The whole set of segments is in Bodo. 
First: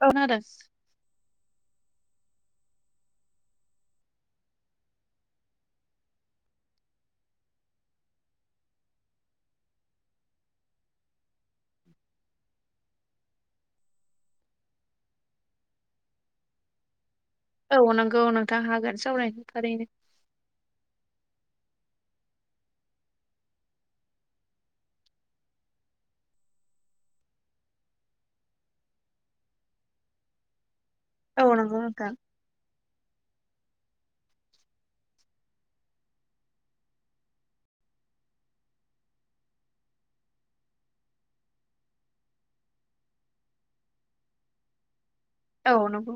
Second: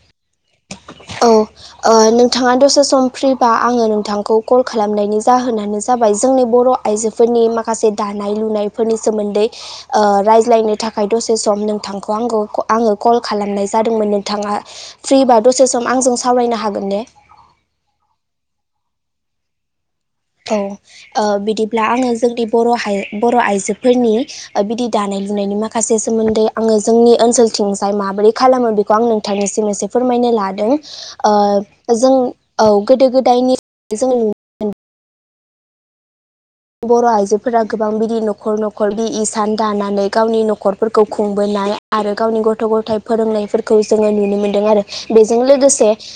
औ खोनादों औ नोंथाङा दसे सम फ्रिबा आङो नोंथांखौ कल खालामनायनि जाहोनानो जाबाय जोंनि बर ' आइजोफोरनि माखासे दानाय लुनायफोरनि सोमोन्दै रायज्लायनो थाखाय दसे सम नों नोंथांखौ आंखौ आङो कल खालामनाय जादोंमोन नोंथाङा फ्रिबा दसे सम आंजों सावरायनो हागोन ने? औ नंगौ नोंथां हागोन जावनाय थारैनो। औ बिदिब्ला आङो जोंनि बर' बर' आइजोफोरनि बिदि दानाय लनायनि माखासे सोमोन्दै आङो जोंनि ओनसोलथिंजाय माबोरै खालामो बेखौ आं नोंथांनिसिम एसे फोरमाय लादों औ नंगौ नोंथां जों औ गोदो गोदायनि जो नुनो मोनदों। बर' आइजोफोरा गोबां बिदि न'खर न'खर बि इसान दानानै गावनि न'खरफोरखौ खुंबोनो आरो गावनि गथ' गथाय फोरोंनायफोरखौ जोङो नुनो मोनदों आरो बेजों औ लोगोसे नंगौ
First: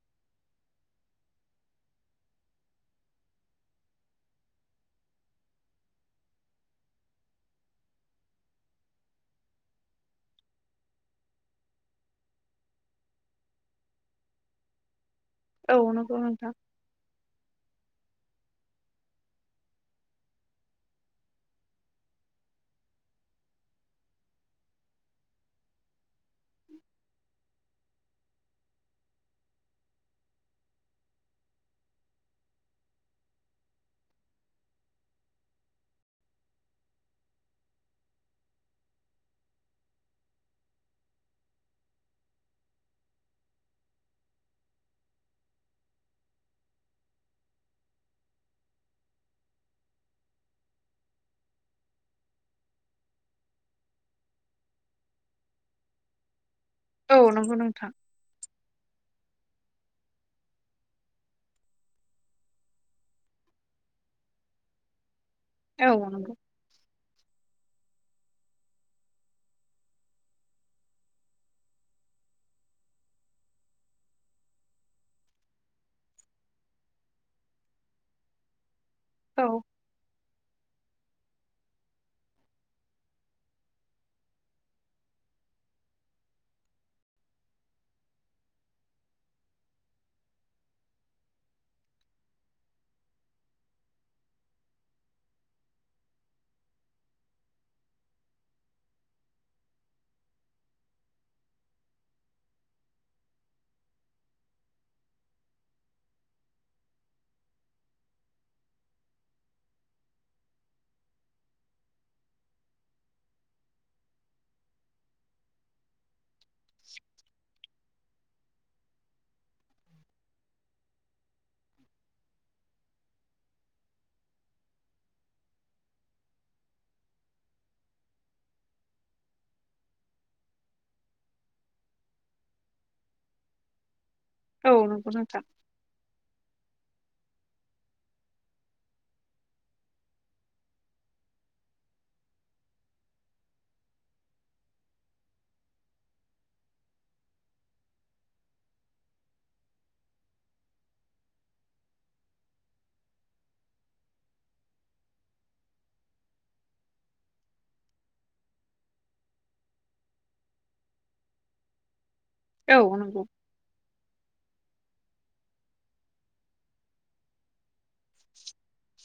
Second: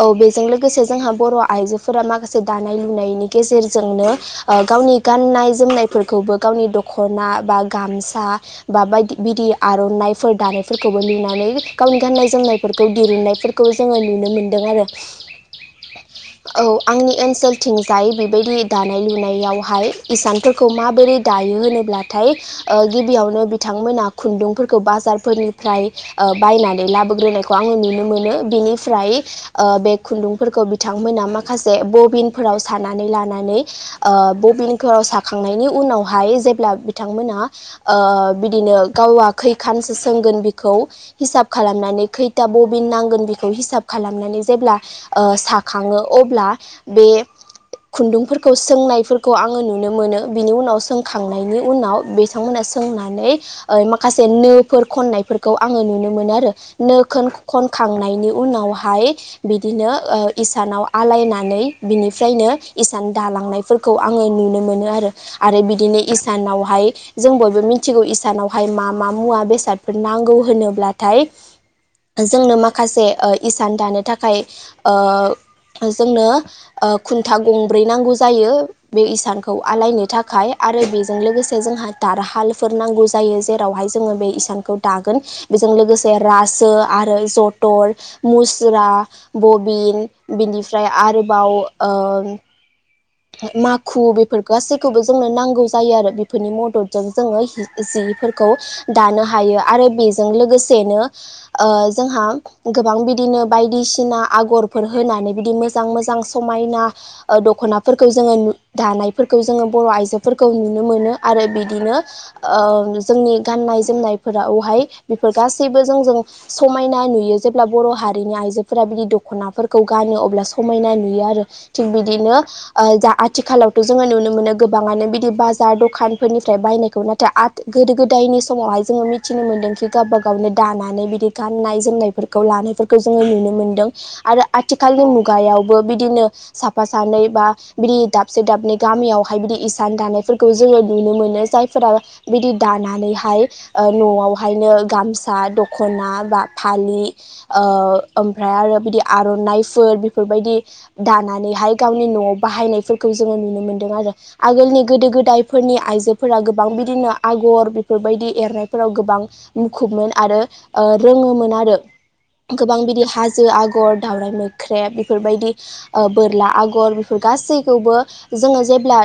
औ बेजों लोगोसे जोंहा बर' आइजोफोरा माखासे दानाय लुनायनि गेजेरजोंनो गावनि गान्नाय जोमनायफोरखौबो गावनि दख'ना बा गामसा बा बायदि बिदि आर'नाइफोर दानायफोरखौबो नुनानै गावनि गान्नाय जोमनायफोरखौ दिरुननायफोरखौ जोङो नुनो मोनो। औ नंगौ नोंथां औ आंनि ओनसोलथिं जाय बेबायदि दानाय लुनाय हाय इसानफोरखौ माबोरै दायो होनोब्लाथाय गिबियावनो बिथांमोना खुन्दुंफोरखौ बाजारफोरनिफ्राय बायनानै लाबोग्रोनायखौ आङो नुनो मोनो बेनिफ्राय बे खुन्दुंफोरखौ बिथांमोना माखासे बबिनफोराव सानानै लानानै ओ बबिनफोराव साखांनायनि उनावहाय जेब्ला बिथांमोना बिदिनो गावा खैखानसो सोंगोन बिखौ, हिसाब खालामनानै खैथा बबिन नांगोन बेखौ हिसाब खालाम खालामनानै जेब्ला, ओ साखाङो अब्ला बे खुन्दुंफोरखौ सोंनायफोरखौ आङो नुनो मोनो बिनि उनाव सोंखांनायनि उनाव बिथांमोना सोंनानै माखासे नो फोर खननायफोरखौ आङो नुनो मोनो आरो नो औ नंगौ नोंथां खनखांनायनि उनावहाय बिदिनो इसानाव आलायनानै बिनिफ्रायनो इसान दालांनाय फोरखौ आङो नुनो मोनो आरो, आरो औ बिदिनो नंगौ इसानावहाय जों बयबो मिथिगौ इसानावहाय मा मा मुवा बेसादफोर नांगौ होनोब्लाथाय जोंनो माखासे इसान दानो थाखाय जोंनो खुन्था गंब्रै नांगौ जायो बे औ इसानखौ आलायनो थाखाय आरो बेजों लोगोसे जोंहा दारहालफोर नांगौ जायो जेरावहाय जोङो बे इसानखौ दागोन। जों‌ लोगोसे रासो आरो जथल मुस्रा बबिन‌ बिनि बेनिफ्राय आरोबाव ओ माखु बेफोर गासैखौबो जोंनो नांगौ जायो आरो, बेफोरनि मददजों जोङो जि दानो हायो आरो बेजों लोगोसेनो जोंहा गोबां बिदि बिदिनो बायदिसिना आगरफोर होनानै मोजां मोजां समायना दख'ना फोरखौ जोङोु दानायफोरखौ जोङो बर' आइजोफोरखौ नुनो मोनो आरो बिदिनो जोंनि गाननाय जोमनायफोरावहाय बेफोर गासैबो जों जों समायना नुयो जेब्ला बर' हारि नि आइजोफोरा बिदि दख'नाफोरखौ गानो अब्ला समायना नुयो आरो थिग बिदिनो जा आथिखालावथ' जोङो नुनो मोनो गोबाङानो बिदि बाजार दखानफोरनिफ्राय बायनायखौ नाथाय गोदो गोदायनि समावहाय जोङो मिथिनो मोनदों खि गावबा गावनो दानानै बिदि गाननाय जोमनायफोरखौ लानो फोरखौ जोङो नुनो मोनदों आरो औ आथिखालनि नंगौ नोंथां मुगायावबो बिदिनो साफा सानै बा बिदि दाबसे दाबनै गामियावहाय बिदि इसान दानायफोरखौ जोङो नुनो मोनो जायफोरा बिदि दानानैहाय न'आवहायनो गामसा दखना बा फालि ओ ओमफ्राय आरो बिदि आर'नाइफोर बेफोरबायदि दानानैहाय गावनि न'आव बाहायनायफोरखौ जोङो नुनो मोन्दों आरो आगोलनि गोदो गोदायफोरनि आइजोफोरा गोबां बिदिनो आ गर बेफोरबायदि एरनायफोराव गोबां मुखुबमोन आरो रोङोमोन आरो। औ गोबां बिदि नंगौ हाजो आगर दावराइ मोख्रेब बेफोरबायदि बोरला आगर गासैखौबो जोङो जेब्ला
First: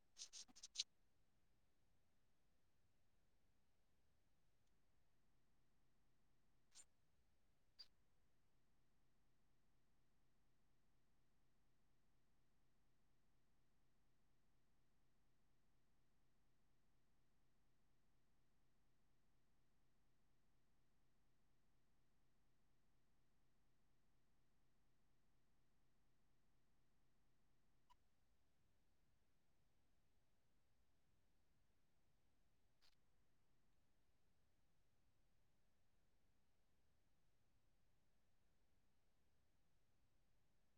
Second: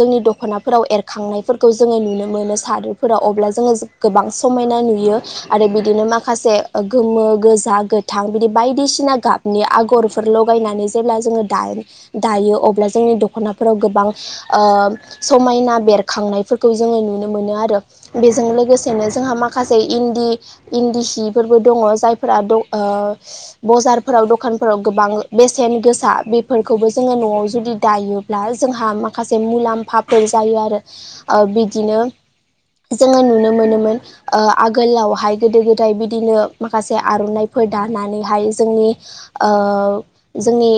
जोंनि दख'नाफोराव एरखांनायफोरखौ जोङो नुनो मोनो साद्रि पोर आव अल्बा जों गोबां समायना नुयो आरो बिदिनो माखासे गोमो गोजा गोथां बिदि बायदिसिना गाबनि आगरफोर लगायनानै जेब्ला जोङो दाइ दायो अब्ला जोंनि दख'नाफोराव गोबां समायना बेरखांनायफोरखौ जोङो नुयो। नुनो मोन आरो बेजों लोगोसेनो जोंहा माखासे इन्दि सिफोरबो दङ जाय बाराव दखानफोराव गोबां बेसेन गोसा बेफोरखौबो जोङो न'आव जुदि दायोब्ला जोंहा माखासे मुलाम्फाफोर जायो आरो बिदिनो द [unintelligible] जोङो नुनो मोनोमोन आगोलावहाय गोदो गोदाय बिदिनो माखासे आर'नाइफोर दानानै हाय जोंनि जोंनि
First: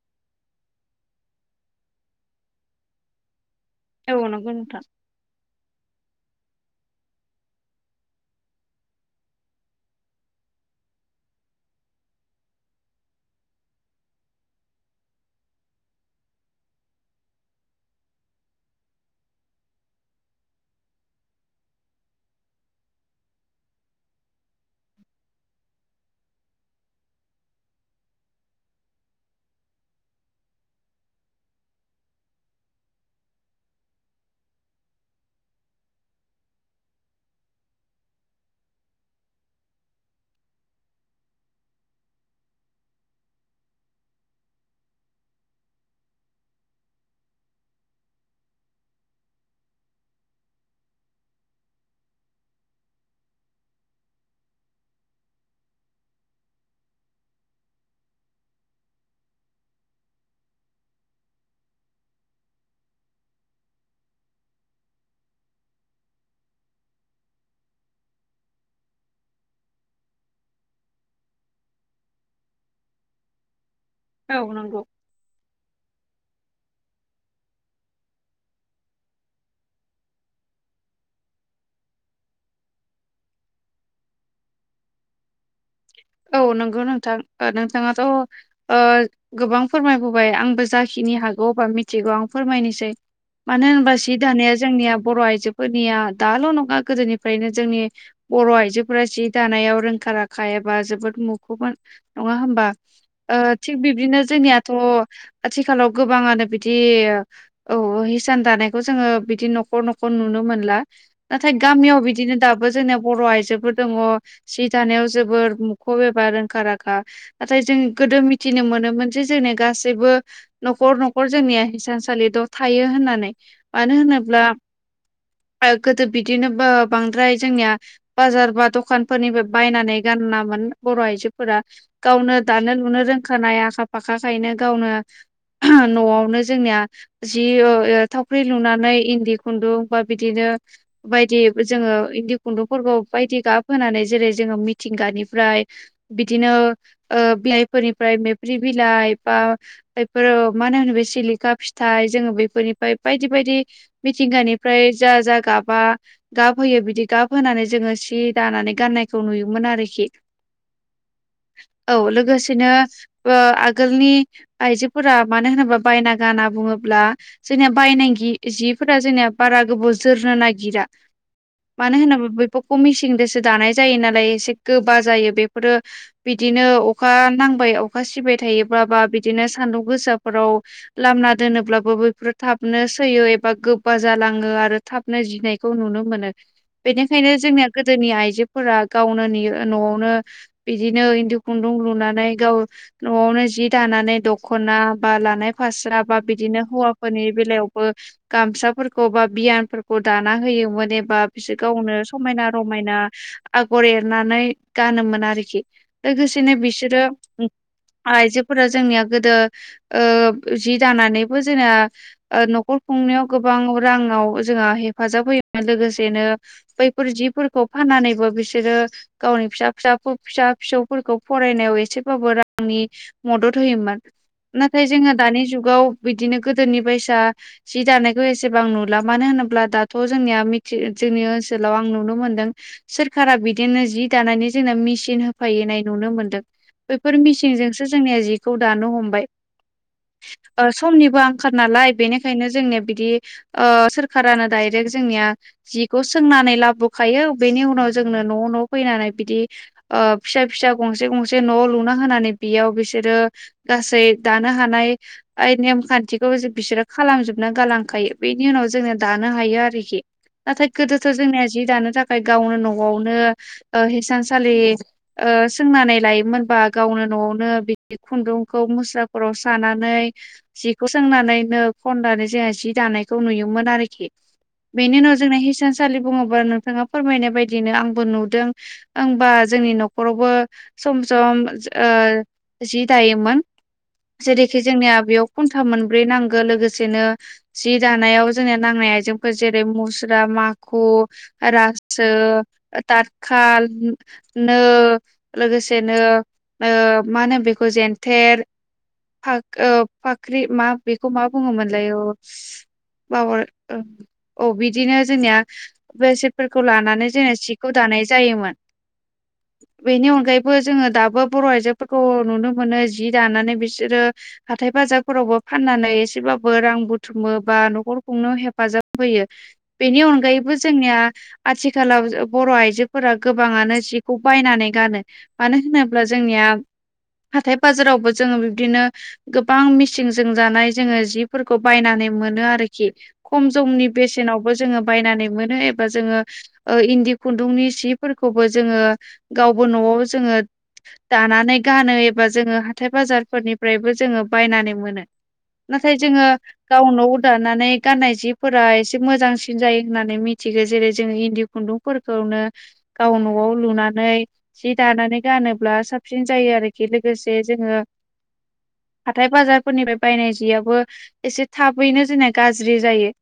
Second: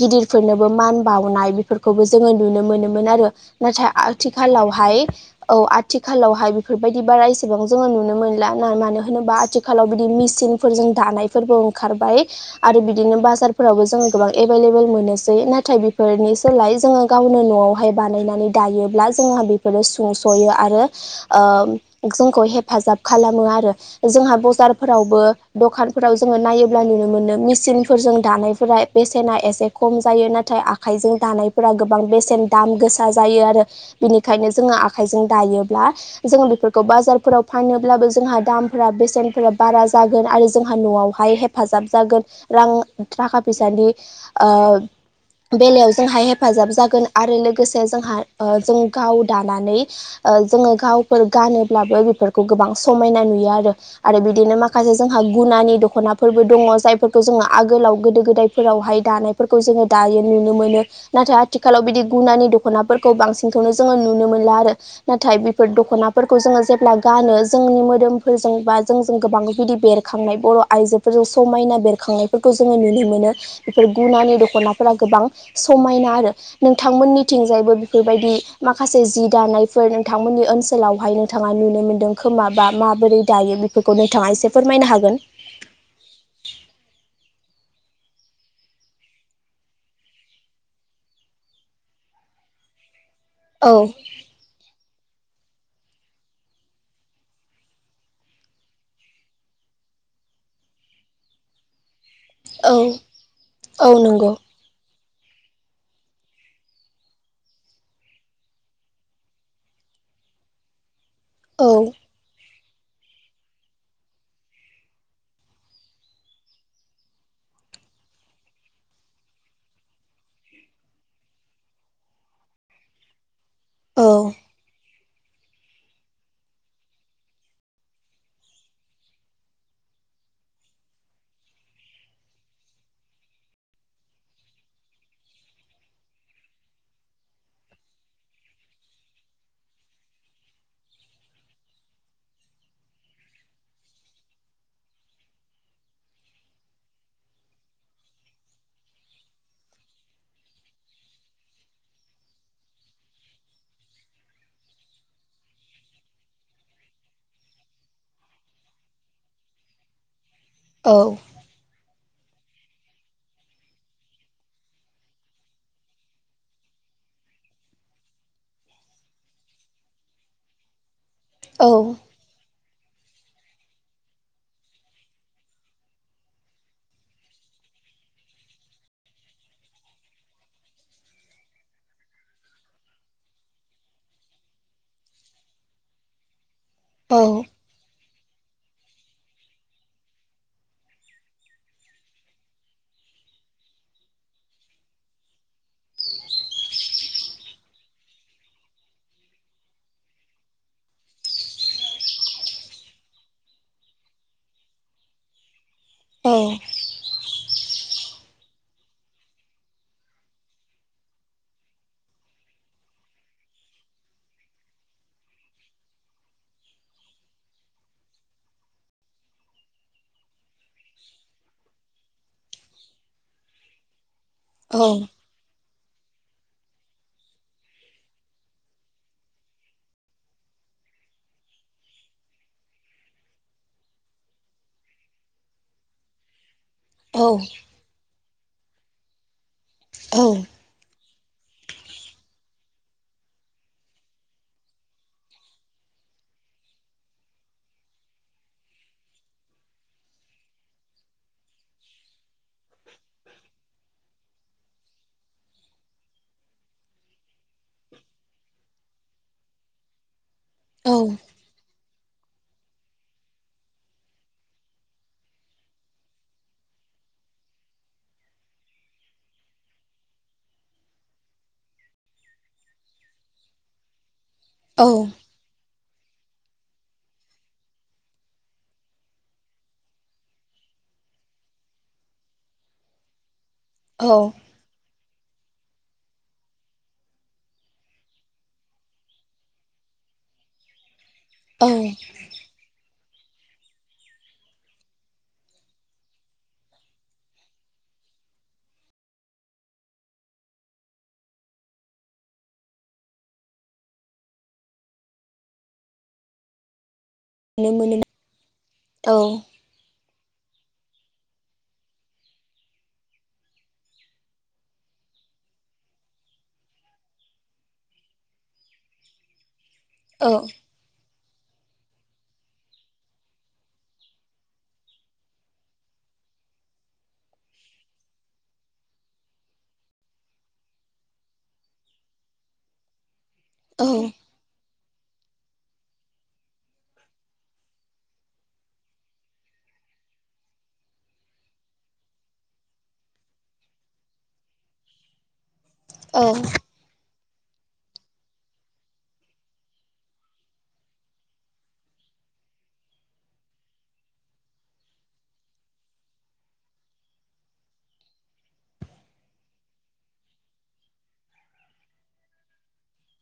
गिदिर फोर फोरनोबो मान बावनाय बेफोरखौबो जोङो नुनो मोनोमोन आरो। नाथाय औ नंगौ नोंथां आथिखालावहाय औ। आथिखालावहाय बेफोरबायदि बारा एसेबां जोङो नुनो मोनला मानो होनोबा आथिखालाव बिदि मेसिनफोर जों दानायफोरबो ओंखारबाय आरो बिदिनो बाजारफोरावबो जों गोबां एभेले एभेले मोनो। नाथाय बेफोरनि सोलाय जोङो गावनो न'आवहाय बानायनानै दायोब्ला जोंहा बेफोरो सुंस' सयो आरो जोंखौ हेफाजाब खालामो आरो, जोंहा बाजारफोरावबो दखाव जों नायोब नुनो मोन मचन फोरजों दानायफोरा बेसेना एसे खम जायो नाथाय आखाइजों दानायफोरा गोबां बेसेन दाम गोसा जायो आरो बिनिखायनो जोंहा आखाइजों दायोब्ला जों बेफोरखौ बाजाराव फानोब्लाबो जोंहा दामफोरा बेसेनफोरा बारा। जगोन आरो जोंहा न'आवहाय हेफाजाब जागोन रां थाखा फैसानि आब बेलायाव जोंहा हेफाजाब जागोन आरो लोगोसे जोंहा ओ जों गाव दानानै ओ जोङो गावफोर गानोब्लाबो बेफोरखौ गोबां समायना नुयो आरो आरो बिदिनो माखासे जोंहा गुनानि दख'नाफोरबो दङ जायफोरखौ जोङो आगोलाव गोदो गोदायफोरावहाय दानायफोरखौ जोङो दायो नुनो मोनो नाथाय आथिखालाव बिदि गुनानि दख'नाफोरखौ बांसिनखौनो जोङो न नुनो मोनला आरो नाथाय बेफोर दख'नाफोरखौ जोङो जेब्ला गानो जोंनि मोदोमफोरजों बा जों जों गोबां बिदि बेरखांनाय बर' आइजोफोरजों समायना बेरखांनायफोरखौ जोङो नुनो मोनो। बेफोर गुनानि औ नंगौ दख'नाफोरा गोबां समायना आरो। नोंथांमोननिथिंजायबो बेफोरबायदि माखासे जि दानायफोर नोंथांमोननि ओनसोलावहाय नोंथां थाङा नुनो मोनदों खोमा बा माबोरै दायो बेफोरखौ नोंथाङा एसे फोरमायनो हागोन? औ नोंगौ नोंथां नोंथाङाथ' ओ गोबां फोरमायबोबाय आंबो जाखि नि हागौ बा मिथिगौ आं फोरमायनोसै मानो औ होमबा सि दानिया जोंनिया बर' आइ जो फोरनिया दाल' नङा गोदोनिफ्रायनो जोंनि बर' आइजोफोरा जि दानायाव रोंखा राखा बा जोबोद मुखोमोन नङा होमबा। औ ओ थिग औ बिब्दिनो नंगौ जोंनियाथ' आथिखालाव गोबाङानो बिदि औ हिसान दानायखौ जोङो बिदि न'खर न'खर नु नोमोनला नाथाय औ गामियाव बिदिनो दाबो जोंनिया बर' आयजोफोर दङ सि दानायाव जोबोर मुखुब एबा रोंखा राखा नाथाय जों गोदो मिथिनो मोनोमोन जे जोंनि गासैबो न'खर न'खर जोंने हिसानसालिथ' थायो होननानै मानो औ होनोब्ला [inaudible] गोदो बिदिनो बो बांद्राय जोंनिया बाजार बा दखानफोरनिबो बायनानै गाना मोन बर' आइजोफोरा गावनो दानो लुनो रोंखानाय आखा फाखाखायनो गावनो [unintelligible] न'आवनो जोंनिया जि ओ आ थावख्रि लुनानै इन्दि खुन्दुं बा बिदिनो बायदि जोङो इन्दि खुन्दुंफोरखौ बायदि गाबहोनानै जेरै जोङो मिथिंगानि फ्राय बिदिनो ओ बिलाइफोरनिफ्राय मेब्रि बिलाइ बा बेफोर [unintelligible] सिलिखा फिथाइ जों बेफोरनिफाय बायदि बायदि मिथिंगानिफ्राय जा जा गाबा गाब होयो बिदि गाब होनानै जोङो सि दानानै गाननायखौ नुयोमोन आरोखि औ। औ लोगोसेनो ओ आगोलनि आइजोफोरा मानो होनोब्ला बायना गाना बुङो ब्ला जोंनिया बायनि जिफोरा जोंनिया बारा गोबाव जोरनो नागिरा। औ मानो होनोब्ला बेफोरखौ मिसिंजोंसो दानाय जायो नालाय एसे गो बाजायो बेफोरो बिदिनो अखा नांबाय अखा सिबाय थायोब्ला बा बिदिनो सानदुं गोसाफोराव लामा दोनोब्लाबो बैफोर थाबनो सैयो एबा गोबबा जालाङो आरो थाबनो जिनायखौ नुनो मोनो औ बेनिखायनो जोंनिया गोदोनि आइजोफोरा गावनो नेयो न'आवनो बिदिनो इन्दु खुन्दुं लुनानै गाव न'आवनो जि दानानै दख' ना बा लानाय फास्रा बा बिदिनो हौवाफोरनि बेलायावबो गामसाफोर बा यानफोरखौ दाना होयोमोन एबा बिसोर गावनो समायना रमायना आगर एरनानै गानोमोन आरोखि औ लोगोसेनो बिसोरो आइजोफोरा जोंनिया गोदो ओ जि दानानैबो जोंना न'खर खुंनायाव गोबां रांआव जोंहा हेफाजाब होयोमोन लोगोसेनो बैफोर जिफोरखौ फानानैबो बिसोरो गावनि फिसा फिसा फिसा फिसौफोरखौ फरायनायाव एसेबाबो रा रांनि मदद होयोमोन नाथाय औ जोङो दानि जुगाव बिदिनो गोदोनि बायसा जि दानायखौ एसेबां नुला मानो होनोब्ला दाथ' जोंनिया मिथि जोंनि ओनसोलाव आं नुनो मोनदों सोरखारा बिदिनो जि दानानै जोंना मिसिन होफैनाय नुनो मोनदों बेैफोर मिसिनजोंसो जोंनिया खौ दानो हमबाय ओ समनिबो आंख नालाय बेनिखायनो जोंने बिदि ओ सोरखारानो दडायरेक्ट जोंनिया जिखौ सोंनानै लाबोखायो बेनि उनाव जोंनो न' न' फैनानै बिदि ओ फिसा फिसा गंसे गंसे न' लुना होनानै बेयाव बिसोरो गासै दानो हानाय नेम खान्थिखौ बिसोरो खालामजोबना गालांखायो बेनि उनाव जोंनिया दानो हायो आरोखि नाथाय गोदोथ' जोंनिया जि दानो थाखाय गावनो न'आवनो ओ‌ हेसानसालि ओ सोंनानै लायोमोनबा गावनो न'आवनो बि खुन्दुंखौ मुस्राफोराव सानानै जिखौ सोंनानैनो खननानै जोंहा जि दानायखौ नुयोमोन। आरोखि औ बेनि उनाव जोंना हिसानसालि बुङोबा नोंथाङा फोरमायनाय बायदिनो आंबो नुदों होमबा जोंनि न'खरावबो सम सम ओ जि दायोमोन औ जेरैखि जोंनिया बेयाव घन्टा मोनब्रै नांगौ लोगोसेनो जि दानायाव जोंनिया नांनाय आइजेंफोर जेरै मुस्रा माखु औ रासो थार साल, नो लोगोसेनो ओ मा होनो बेखौ जेनथे ओ फाख्रि मा बेखौ मा बुङोमोनल ब औ बिदिनो जोंनिया बेसेथफोरखौ लानानै सिखौ नुनो मोनो दानाय जायोमोन औ। बेनि अनगायैबो जोङो दाबो बर' आइजोफोरखौ नुनो मोनो जि दानानै बिसोरो हाथाय बाजार रफोरावबो फाननानै एसेबाबो रां बुथुमो बा न'खरखौनो हेफाजाब होयो। बेनि औ अनगायैबो जोंनिया आथिखालाव बर' आइजो फोरा गोबाङानो जिखौ बायनानै गानो मानो होनोब्ला जोंनिया हाथाय बाजारावबो जोङो बिब्दिनो गोबां मिसिंजों जानाय जोङो जिफोरखौ बायनानै मोनो आरोखि खम जमनि औ बेसेनावबो जोङो बायनानै मोनो एबा जोङो ओ इन्दि खुन्दुंनि सिफोरखौबो जोङो गावबो न'आव जोङो दानानै गानो एबा जोङो हाथाय बाजारफोरनिफ्रायबो जोङो बायनानै मोनो। नाथाय जोङो औ गावनाव दानानै गाननाय जिफोरा एसे मोजांसिन जायो होननानै मिथिगौ जेरै जोङो इन्दि खुन्दुंफोरखौनो गाव न'आव लुनानै जि दानानै गानोब्ला साबसिन जायो आरोखि लोगोसे जोङो [inaudible] हाथाय बाजारफोरनिफ्राय बायनाय जियाबबो एसे थाबैनो जोंना गाज्रि जायो।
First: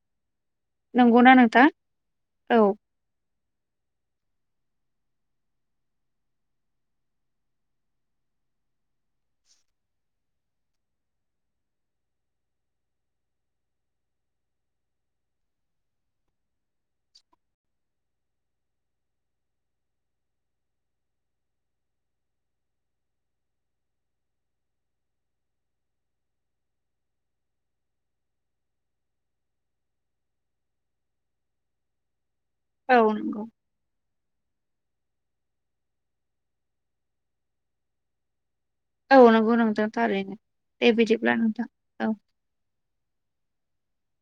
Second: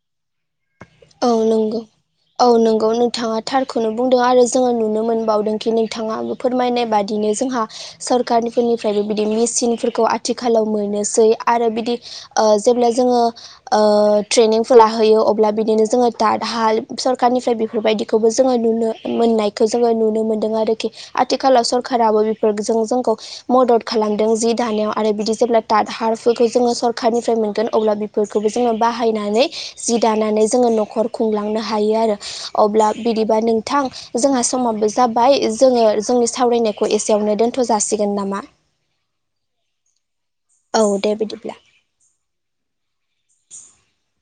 औ नंगौना नोंथां? नंगौ औ नंगौ नोंथाङा थारखौनो बुंदों आरो जोङो नुनो मोनबावदोंखि नोंथाङाबो फोरमायनाय बादिनो जोंहा सरखारनि फोरनिफ्रायबो बिदि मिसिन फोरखौ आथिखालाव मोनोसै आरो बिदि ओ जेब्ला जोङो ओ थ्रेनिंखौ लाहोयो अब्ला बिदिनो जोङो दात हाल सरखारारनिफ्राय बेफोरबायदिखौबो जोङो नुनो मोननायखौ जोङो नुनो मोनदों आरोखि। आथिखालाव सरखाराबो बेफोर जों जोंखौ मदद खालामदों जि दानायाव आरो बिदि जेब्ला थाद फोरखौ जोङो सरखारनिफ्राय मोनगोन अब्ला बेफोरखौबो जोङो बाहायनानै जि दानानै जोङो नखर खुंलांनो हायो आरो अब्ला औ बिदिबा नंगौ नोंथां जों हा हासमाबो जाबाय जोङो जोंनि सावरायनायखौ एसेयावनो दोन्थ' जासिगोन नामा? औ नंगौ नोंथां थारैनो दे बिदिब्ला नोंथां औ। [inaudible]